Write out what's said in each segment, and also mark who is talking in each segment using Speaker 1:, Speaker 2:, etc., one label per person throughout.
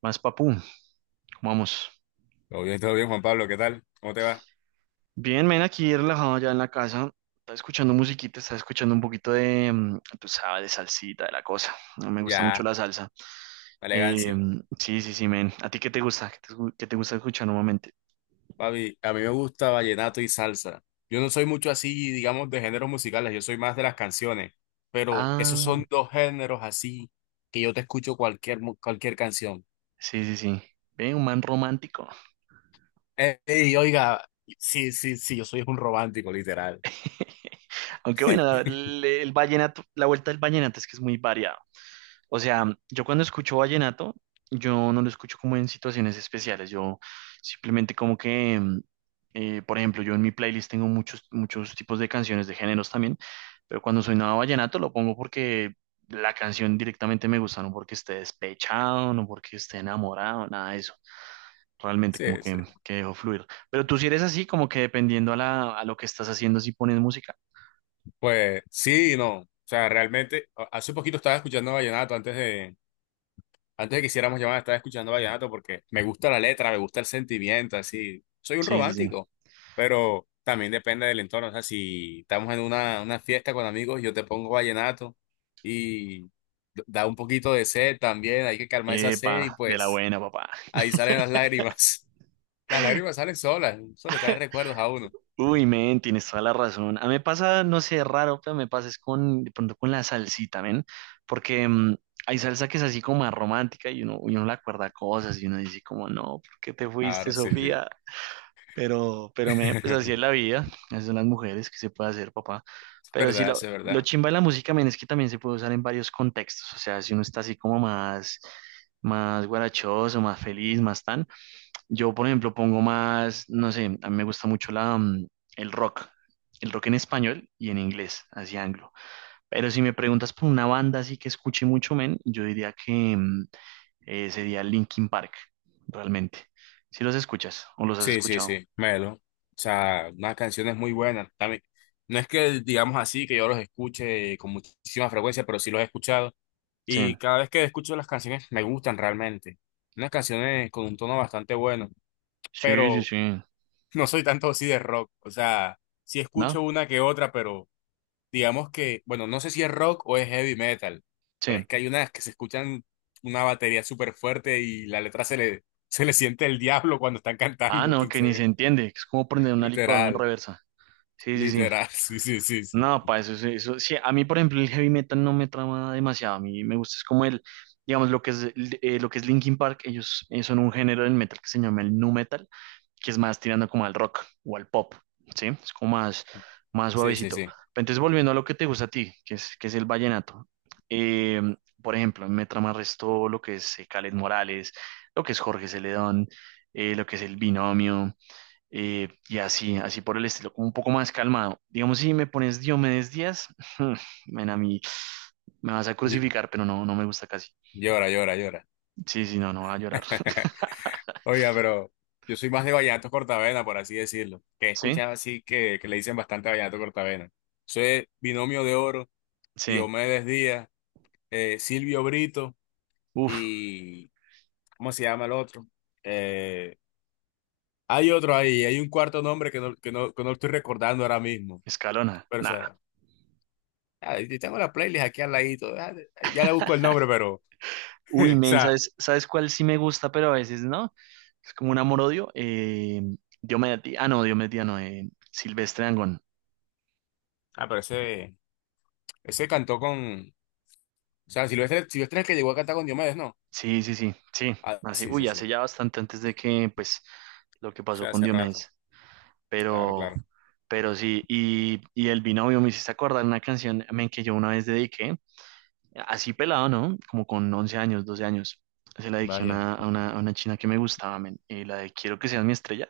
Speaker 1: Más papu, ¿cómo vamos?
Speaker 2: Todo bien, Juan Pablo, ¿qué tal? ¿Cómo te va?
Speaker 1: Bien, men, aquí relajado ya en la casa. Estaba escuchando musiquita, estaba escuchando un poquito de, tú sabes, de salsita, de la cosa. No me gusta mucho
Speaker 2: Ya,
Speaker 1: la salsa.
Speaker 2: la
Speaker 1: Eh,
Speaker 2: elegancia.
Speaker 1: sí, sí, sí, men. ¿A ti qué te gusta? ¿Qué qué te gusta escuchar normalmente?
Speaker 2: Papi, a mí me gusta vallenato y salsa. Yo no soy mucho así, digamos, de géneros musicales, yo soy más de las canciones, pero esos
Speaker 1: Ah,
Speaker 2: son dos géneros así que yo te escucho cualquier canción.
Speaker 1: sí, sí, sí. Ve, un man romántico.
Speaker 2: Ey, oiga, sí, sí, sí, yo soy un romántico, literal.
Speaker 1: Aunque bueno, la- le- el, vallenato, la vuelta del vallenato es que es muy variado. O sea, yo cuando escucho vallenato, yo no lo escucho como en situaciones especiales, yo simplemente como que, por ejemplo, yo en mi playlist tengo muchos, muchos tipos de canciones de géneros también, pero cuando soy nada vallenato lo pongo porque la canción directamente me gusta, no porque esté despechado, no porque esté enamorado, nada de eso. Realmente
Speaker 2: Sí,
Speaker 1: como que,
Speaker 2: sí.
Speaker 1: que dejo fluir. Pero tú si eres así, como que dependiendo a lo que estás haciendo, si pones música.
Speaker 2: Pues sí, y no. O sea, realmente, hace poquito estaba escuchando vallenato antes de que hiciéramos llamada, estaba escuchando vallenato porque me gusta la letra, me gusta el sentimiento, así. Soy un
Speaker 1: Sí, sí, sí.
Speaker 2: romántico, pero también depende del entorno. O sea, si estamos en una fiesta con amigos, yo te pongo vallenato y da un poquito de sed también, hay que calmar esa sed y
Speaker 1: Epa, de la
Speaker 2: pues
Speaker 1: buena, papá.
Speaker 2: ahí salen las lágrimas. Las lágrimas salen solas, solo están en recuerdos a uno.
Speaker 1: Uy, men, tienes toda la razón. A mí me pasa, no sé, raro, pero me pasa es con, de pronto con la salsita, men, porque hay salsa que es así como más romántica y uno, le acuerda cosas y uno dice como, no, ¿por qué te fuiste,
Speaker 2: Claro, sí, sí.
Speaker 1: Sofía? Pero, men, pues así es la vida, así son las mujeres, ¿que se puede hacer, papá?
Speaker 2: Es
Speaker 1: Pero sí,
Speaker 2: verdad,
Speaker 1: lo,
Speaker 2: eso es
Speaker 1: lo
Speaker 2: verdad.
Speaker 1: chimba de la música, men, es que también se puede usar en varios contextos, o sea, si uno está así como más, guarachoso, más feliz, más tan. Yo, por ejemplo, pongo más, no sé, a mí me gusta mucho el rock, el rock en español y en inglés, así anglo. Pero si me preguntas por una banda así que escuche mucho, men, yo diría que sería Linkin Park, realmente. Si los escuchas o los has
Speaker 2: Sí, sí,
Speaker 1: escuchado.
Speaker 2: sí, Melo. O sea, unas canciones muy buenas. También, no es que digamos así que yo los escuche con muchísima frecuencia, pero sí los he escuchado.
Speaker 1: Sí,
Speaker 2: Y cada vez que escucho las canciones me gustan realmente. Unas canciones con un tono bastante bueno,
Speaker 1: sí, sí,
Speaker 2: pero
Speaker 1: sí.
Speaker 2: no soy tanto así de rock. O sea, sí
Speaker 1: ¿No?
Speaker 2: escucho una que otra, pero digamos que, bueno, no sé si es rock o es heavy metal, pero es
Speaker 1: Sí.
Speaker 2: que hay unas que se escuchan una batería súper fuerte y la letra se le, se le siente el diablo cuando están
Speaker 1: Ah,
Speaker 2: cantando.
Speaker 1: no, que ni
Speaker 2: Entonces,
Speaker 1: se entiende, que es como prender una licuadora en
Speaker 2: literal.
Speaker 1: reversa. Sí, sí, sí.
Speaker 2: Literal, sí, sí, sí, sí.
Speaker 1: No, para eso, eso, sí, a mí, por ejemplo, el heavy metal no me trama demasiado, a mí me gusta, es como el, digamos, lo que es Linkin Park, ellos son un género del metal que se llama el nu metal, que es más tirando como al rock o al pop, ¿sí? Es como más
Speaker 2: Sí, sí,
Speaker 1: suavecito.
Speaker 2: sí.
Speaker 1: Pero entonces, volviendo a lo que te gusta a ti, que es el vallenato, eh, por ejemplo, me trama resto lo que es Kaleth Morales, lo que es Jorge Celedón, lo que es El Binomio, y así, así por el estilo, como un poco más calmado. Digamos, si me pones Diomedes Díaz, ven a mí, me vas a
Speaker 2: Ll-
Speaker 1: crucificar, pero no, no me gusta casi.
Speaker 2: Llora, llora, llora.
Speaker 1: Sí, sí, no, no va a llorar.
Speaker 2: Oiga, pero yo soy más de vallenato cortavena, por así decirlo. Que he
Speaker 1: Sí,
Speaker 2: escuchado así que le dicen bastante vallenato cortavena. Soy Binomio de Oro,
Speaker 1: sí,
Speaker 2: Diomedes Díaz, Silvio Brito
Speaker 1: uf,
Speaker 2: y. ¿Cómo se llama el otro? Eh, hay otro ahí, hay un cuarto nombre que no estoy recordando ahora mismo.
Speaker 1: Escalona,
Speaker 2: Pero, o
Speaker 1: nada.
Speaker 2: sea, ah, y tengo la playlist aquí al ladito. Ah, ya le busco el nombre, pero.
Speaker 1: Uy,
Speaker 2: O
Speaker 1: men,
Speaker 2: sea,
Speaker 1: ¿sabes cuál sí me gusta, pero a veces no? Es como un amor-odio. Diomedes Díaz, ah, no, Diomedes Díaz, no, Silvestre Angón.
Speaker 2: ah, pero ese. Ese cantó con. O sea, Silvestre, Silvestre es el que llegó a cantar con Diomedes, ¿no?
Speaker 1: Sí, sí, sí, sí,
Speaker 2: Ah,
Speaker 1: así,
Speaker 2: sí, sí,
Speaker 1: uy,
Speaker 2: sí. O
Speaker 1: hace ya bastante antes de que, pues, lo que pasó
Speaker 2: sea,
Speaker 1: con
Speaker 2: hace rato.
Speaker 1: Diomedes.
Speaker 2: Claro,
Speaker 1: pero,
Speaker 2: claro.
Speaker 1: pero sí, y el binomio me hiciste acordar una canción, men, que yo una vez dediqué, así pelado, ¿no? Como con 11 años, 12 años. Se la dediqué a
Speaker 2: Vaya,
Speaker 1: una, a una, a una china que me gustaba, men, y la de Quiero que seas mi estrella.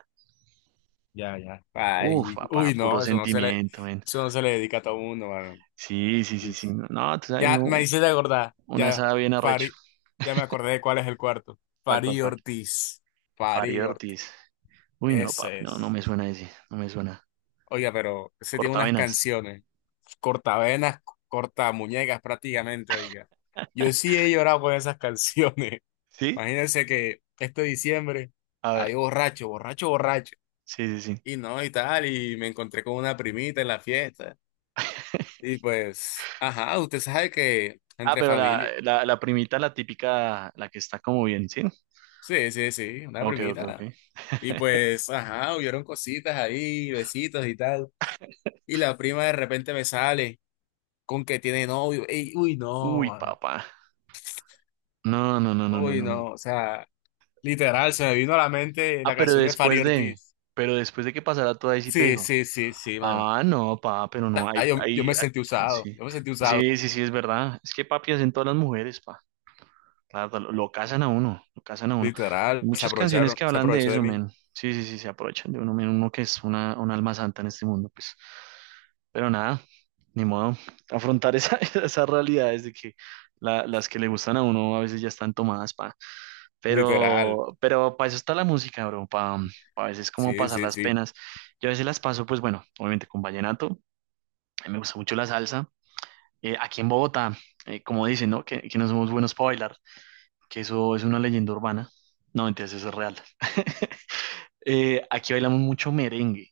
Speaker 2: ya, ya.
Speaker 1: Uf,
Speaker 2: Ay,
Speaker 1: papá,
Speaker 2: uy,
Speaker 1: puro
Speaker 2: no, eso no se le,
Speaker 1: sentimiento, men.
Speaker 2: eso no se le dedica a todo mundo, mano.
Speaker 1: Sí, sí, sí, sí. No, no, tú sabes,
Speaker 2: Ya me
Speaker 1: uno,
Speaker 2: hice de acordar,
Speaker 1: una
Speaker 2: ya,
Speaker 1: sabe bien arrecho.
Speaker 2: Fari, ya me acordé de cuál es el cuarto.
Speaker 1: ¿Cuál, cuál,
Speaker 2: Fari
Speaker 1: cuál?
Speaker 2: Ortiz,
Speaker 1: Fari
Speaker 2: Fari Ortiz,
Speaker 1: Ortiz. Uy, no,
Speaker 2: ese
Speaker 1: papi, no, no
Speaker 2: es.
Speaker 1: me suena ese, no me suena.
Speaker 2: Oiga, pero ese tiene unas
Speaker 1: Cortavenas.
Speaker 2: canciones, cortavenas, cortamuñecas prácticamente, oiga. Yo sí he llorado con esas canciones.
Speaker 1: ¿Sí?
Speaker 2: Imagínense que este diciembre
Speaker 1: A ver,
Speaker 2: había borracho, borracho, borracho.
Speaker 1: sí, sí, sí.
Speaker 2: Y no, y tal, y me encontré con una primita en la fiesta. Y pues, ajá, usted sabe que
Speaker 1: Ah,
Speaker 2: entre
Speaker 1: pero la,
Speaker 2: familia.
Speaker 1: la, la primita, la típica, la que está como bien, ¿sí?
Speaker 2: Sí, sí, sí, una
Speaker 1: Ok, ok, ok.
Speaker 2: primita. Y pues, ajá, hubieron cositas ahí, besitos y tal. Y la prima de repente me sale con que tiene novio. Ey, uy, no,
Speaker 1: Uy,
Speaker 2: mano.
Speaker 1: papá. No, no, no, no, no,
Speaker 2: Uy,
Speaker 1: no,
Speaker 2: no.
Speaker 1: no.
Speaker 2: O sea, literal, se me vino a la mente
Speaker 1: Ah,
Speaker 2: la
Speaker 1: pero
Speaker 2: canción de Fari
Speaker 1: después de,
Speaker 2: Ortiz.
Speaker 1: que pasara todo ahí sí te
Speaker 2: Sí,
Speaker 1: dijo.
Speaker 2: sí, sí, sí, mano.
Speaker 1: Ah, no, pa, pero no,
Speaker 2: Ah,
Speaker 1: ahí,
Speaker 2: yo
Speaker 1: ahí,
Speaker 2: me sentí
Speaker 1: ah,
Speaker 2: usado,
Speaker 1: sí.
Speaker 2: yo me sentí usado,
Speaker 1: Sí, sí, sí, es verdad. Es que papi hacen todas las mujeres. Claro, lo casan a uno, lo casan a uno. Hay
Speaker 2: literal, se
Speaker 1: muchas canciones
Speaker 2: aprovecharon,
Speaker 1: que
Speaker 2: se
Speaker 1: hablan de
Speaker 2: aprovechó de
Speaker 1: eso,
Speaker 2: mí,
Speaker 1: men. Sí, sí, sí, se aprovechan de uno, men, uno que es una, un alma santa en este mundo, pues. Pero nada, ni modo. Afrontar esa, esas realidades de que las que le gustan a uno a veces ya están tomadas, pa.
Speaker 2: literal,
Speaker 1: Pero para eso está la música, bro, para a veces como
Speaker 2: sí,
Speaker 1: pasar
Speaker 2: sí,
Speaker 1: las
Speaker 2: sí,
Speaker 1: penas. Yo a veces las paso, pues bueno, obviamente con vallenato. A mí me gusta mucho la salsa. Aquí en Bogotá, como dicen, ¿no? Que no somos buenos para bailar, que eso es una leyenda urbana. No, entonces eso es real. Aquí bailamos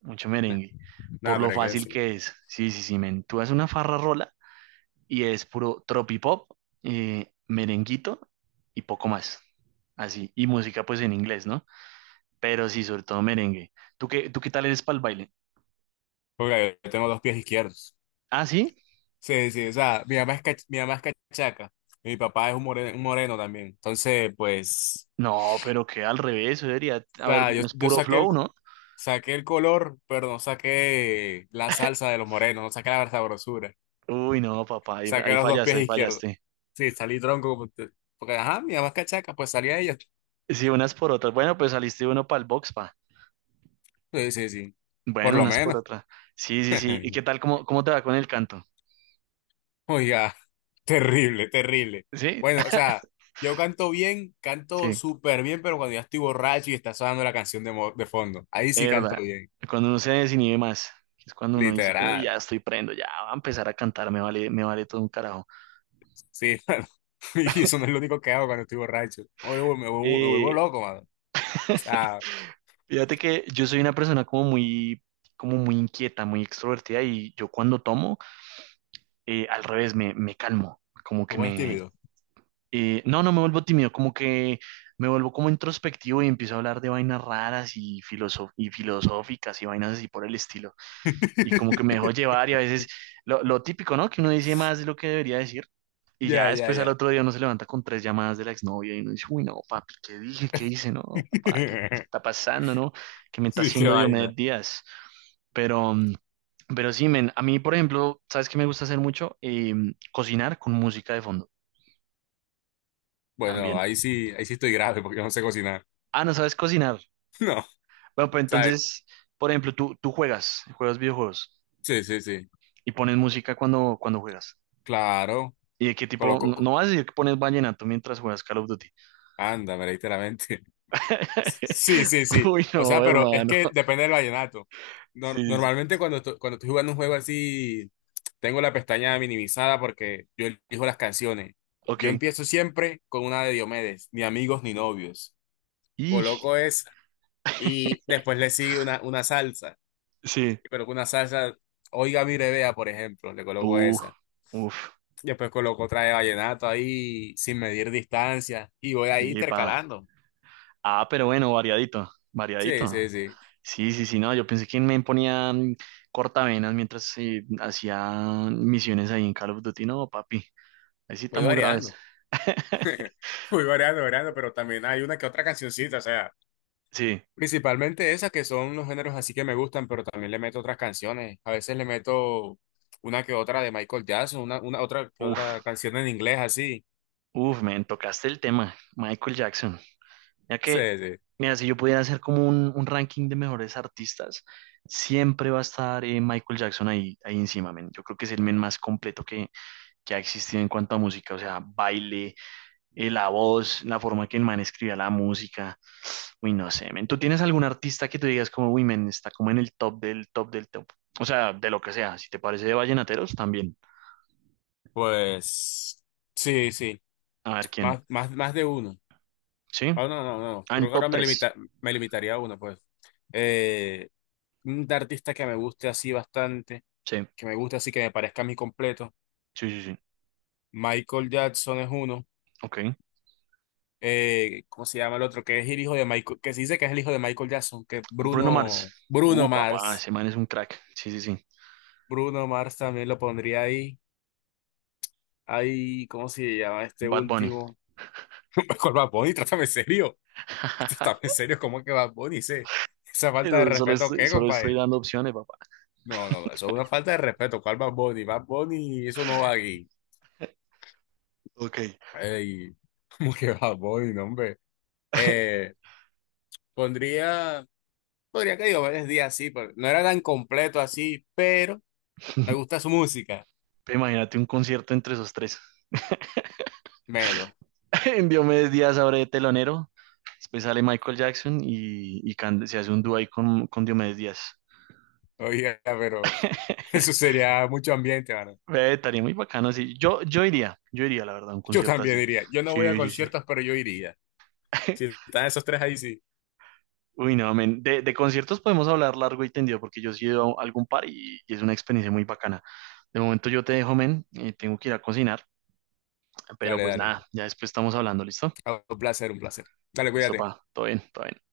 Speaker 1: mucho merengue,
Speaker 2: nada,
Speaker 1: por lo
Speaker 2: pero qué
Speaker 1: fácil
Speaker 2: decir,
Speaker 1: que es. Sí, sí, sí, men. Tú haces una farra rola y es puro tropipop, merenguito y poco más. Así. Y música, pues en inglés, ¿no? Pero sí, sobre todo merengue. ¿Tú qué tal eres para el baile?
Speaker 2: porque yo tengo dos pies izquierdos,
Speaker 1: ¿Ah, sí?
Speaker 2: sí, sí, o sea, mi mamá es cachaca, y mi papá es un moreno también, entonces, pues,
Speaker 1: No, pero que al revés, eso debería.
Speaker 2: o
Speaker 1: A ver,
Speaker 2: sea, yo,
Speaker 1: es
Speaker 2: yo
Speaker 1: puro
Speaker 2: saqué el,
Speaker 1: flow, ¿no?
Speaker 2: saqué el color, pero no saqué la salsa de los morenos, no saqué la sabrosura,
Speaker 1: Uy, no, papá, ahí,
Speaker 2: saqué
Speaker 1: ahí
Speaker 2: los dos
Speaker 1: fallaste,
Speaker 2: pies
Speaker 1: ahí
Speaker 2: izquierdos,
Speaker 1: fallaste.
Speaker 2: sí, salí tronco, porque, ajá, mi mamá es cachaca, pues salí a ella,
Speaker 1: Sí, unas por otras. Bueno, pues saliste uno para el box, pa.
Speaker 2: sí, sí, sí, por
Speaker 1: Bueno,
Speaker 2: lo
Speaker 1: unas por
Speaker 2: menos.
Speaker 1: otra. Sí, sí, sí. ¿Y qué tal? ¿Cómo, cómo te va con el canto?
Speaker 2: Oiga, terrible, terrible.
Speaker 1: ¿Sí?
Speaker 2: Bueno, o sea, yo canto bien, canto
Speaker 1: Sí,
Speaker 2: súper bien, pero cuando ya estoy borracho y está sonando la canción de fondo, ahí sí canto
Speaker 1: verdad.
Speaker 2: bien,
Speaker 1: Cuando uno se desinhibe más, es cuando uno dice, uy,
Speaker 2: literal.
Speaker 1: ya estoy prendo, ya va a empezar a cantar, me vale todo un carajo.
Speaker 2: Sí, mano, y eso no es lo único que hago cuando estoy borracho. Me vuelvo
Speaker 1: Eh,
Speaker 2: loco, mano. O sea,
Speaker 1: Fíjate que yo soy una persona como muy inquieta, muy extrovertida y yo cuando tomo, al revés, me calmo, como
Speaker 2: te
Speaker 1: que
Speaker 2: pones
Speaker 1: me...
Speaker 2: tímido.
Speaker 1: no, no me vuelvo tímido, como que me vuelvo como introspectivo y empiezo a hablar de vainas raras y, filoso y filosóficas y vainas así por el estilo. Y como que me dejó llevar y a veces lo típico, ¿no? Que uno dice más de lo que debería decir y
Speaker 2: Ya,
Speaker 1: ya
Speaker 2: ya,
Speaker 1: después al
Speaker 2: ya.
Speaker 1: otro día uno se levanta con tres llamadas de la exnovia y uno dice, uy, no, papi, ¿qué dije? ¿Qué hice? No, papá, ¿qué está pasando, ¿no? ¿Qué me está
Speaker 2: Sí, qué
Speaker 1: haciendo Diomedes
Speaker 2: vaina.
Speaker 1: Díaz? Pero, mm, pero sí, men, a mí, por ejemplo, ¿sabes qué me gusta hacer mucho? Cocinar con música de fondo
Speaker 2: Bueno,
Speaker 1: también.
Speaker 2: ahí sí estoy grave porque no sé cocinar.
Speaker 1: Ah, ¿no sabes cocinar?
Speaker 2: No,
Speaker 1: Bueno, pues
Speaker 2: ¿sabes?
Speaker 1: entonces, por ejemplo, tú juegas videojuegos
Speaker 2: Sí, sí, sí.
Speaker 1: y pones música cuando juegas.
Speaker 2: Claro.
Speaker 1: ¿Y de qué tipo? No, no vas a decir que pones vallenato mientras juegas Call of Duty.
Speaker 2: Anda, pero literalmente. Sí, sí, sí.
Speaker 1: Uy,
Speaker 2: O sea,
Speaker 1: no,
Speaker 2: pero es
Speaker 1: hermano.
Speaker 2: que depende del vallenato. Nor-
Speaker 1: Sí, sí, sí.
Speaker 2: normalmente cuando estoy jugando un juego así, tengo la pestaña minimizada porque yo elijo las canciones.
Speaker 1: Ok.
Speaker 2: Yo empiezo siempre con una de Diomedes, ni amigos ni novios.
Speaker 1: Y
Speaker 2: Coloco esa y después le sigue una salsa.
Speaker 1: sí.
Speaker 2: Pero con una salsa, oiga mi revea, por ejemplo, le coloco
Speaker 1: Uh,
Speaker 2: esa.
Speaker 1: Uf.
Speaker 2: Después coloco otra de vallenato ahí sin medir distancia y voy ahí
Speaker 1: Epa.
Speaker 2: intercalando.
Speaker 1: Ah, pero bueno, variadito.
Speaker 2: Sí, sí,
Speaker 1: Variadito.
Speaker 2: sí.
Speaker 1: Sí, sí, sí, no. Yo pensé que me ponía cortavenas mientras hacía misiones ahí en Call of Duty. No, papi. Ahí sí
Speaker 2: Voy
Speaker 1: estamos graves.
Speaker 2: variando. Muy variado, variado, pero también hay una que otra cancioncita, o sea,
Speaker 1: Sí.
Speaker 2: principalmente esas que son los géneros así que me gustan, pero también le meto otras canciones. A veces le meto una que otra de Michael Jackson, una otra que
Speaker 1: Uf.
Speaker 2: otra canción en inglés así.
Speaker 1: Uf, me tocaste el tema. Michael Jackson. Ya que,
Speaker 2: Sí, sí.
Speaker 1: mira, si yo pudiera hacer como un ranking de mejores artistas, siempre va a estar Michael Jackson ahí, ahí encima, men. Yo creo que es el men más completo que ha existido en cuanto a música, o sea, baile, la voz, la forma que el man escribía la música. Uy, no sé, men. ¿Tú tienes algún artista que tú digas como, uy, men, está como en el top del top del top? O sea, de lo que sea. Si te parece de vallenateros, también.
Speaker 2: Pues sí, sí,
Speaker 1: A ver quién.
Speaker 2: más, más, más de uno.
Speaker 1: ¿Sí?
Speaker 2: Ah, no, no, no,
Speaker 1: Ah,
Speaker 2: creo
Speaker 1: en
Speaker 2: que
Speaker 1: top
Speaker 2: ahora me
Speaker 1: tres.
Speaker 2: limita, me limitaría a uno, pues. Eh, un artista que me guste así bastante,
Speaker 1: Sí,
Speaker 2: que me guste así, que me parezca a mí completo.
Speaker 1: sí, sí, sí.
Speaker 2: Michael Jackson es uno.
Speaker 1: Ok.
Speaker 2: ¿Cómo se llama el otro? Que es el hijo de Michael, que se dice que es el hijo de Michael Jackson, que
Speaker 1: Bruno Mars.
Speaker 2: Bruno
Speaker 1: Papá,
Speaker 2: Mars.
Speaker 1: ese man es un crack. Sí, sí, sí.
Speaker 2: Bruno Mars también lo pondría ahí. Ahí, ¿cómo se llama este
Speaker 1: Bad Bunny.
Speaker 2: último? ¿Cuál Bad Bunny? Trátame serio. Trátame serio, ¿cómo es que Bad Bunny? ¿Esa falta de
Speaker 1: Eso, Solo
Speaker 2: respeto
Speaker 1: estoy,
Speaker 2: qué,
Speaker 1: solo estoy
Speaker 2: compadre?
Speaker 1: dando opciones, papá.
Speaker 2: No, no, no, eso es una falta de respeto. ¿Cuál Bad Bunny? Bad Bunny, eso no va aquí.
Speaker 1: Ok.
Speaker 2: Ey, ¿cómo que Bad Bunny, no, hombre? Eh, pondría, podría que digo varios días así, pero no era tan completo así, pero me gusta su música.
Speaker 1: Imagínate un concierto entre esos tres.
Speaker 2: Menos.
Speaker 1: En Diomedes Díaz abre de telonero, después sale Michael Jackson y se hace un dúo ahí con Diomedes Díaz.
Speaker 2: Oiga, pero eso sería mucho ambiente, mano.
Speaker 1: Ve, estaría muy bacano así. Yo iría, la verdad, a un
Speaker 2: Yo
Speaker 1: concierto
Speaker 2: también
Speaker 1: así.
Speaker 2: diría. Yo no voy a
Speaker 1: Sí, sí, sí.
Speaker 2: conciertos, pero yo iría. Si están esos tres ahí, sí.
Speaker 1: Uy, no, men. De conciertos podemos hablar largo y tendido porque yo sí he ido a algún par y es una experiencia muy bacana. De momento yo te dejo, men, y tengo que ir a cocinar, pero
Speaker 2: Dale,
Speaker 1: pues
Speaker 2: dale.
Speaker 1: nada, ya después estamos hablando, ¿listo?
Speaker 2: Ah, un placer, un placer. Dale,
Speaker 1: Listo,
Speaker 2: cuídate.
Speaker 1: pa, todo bien, todo bien.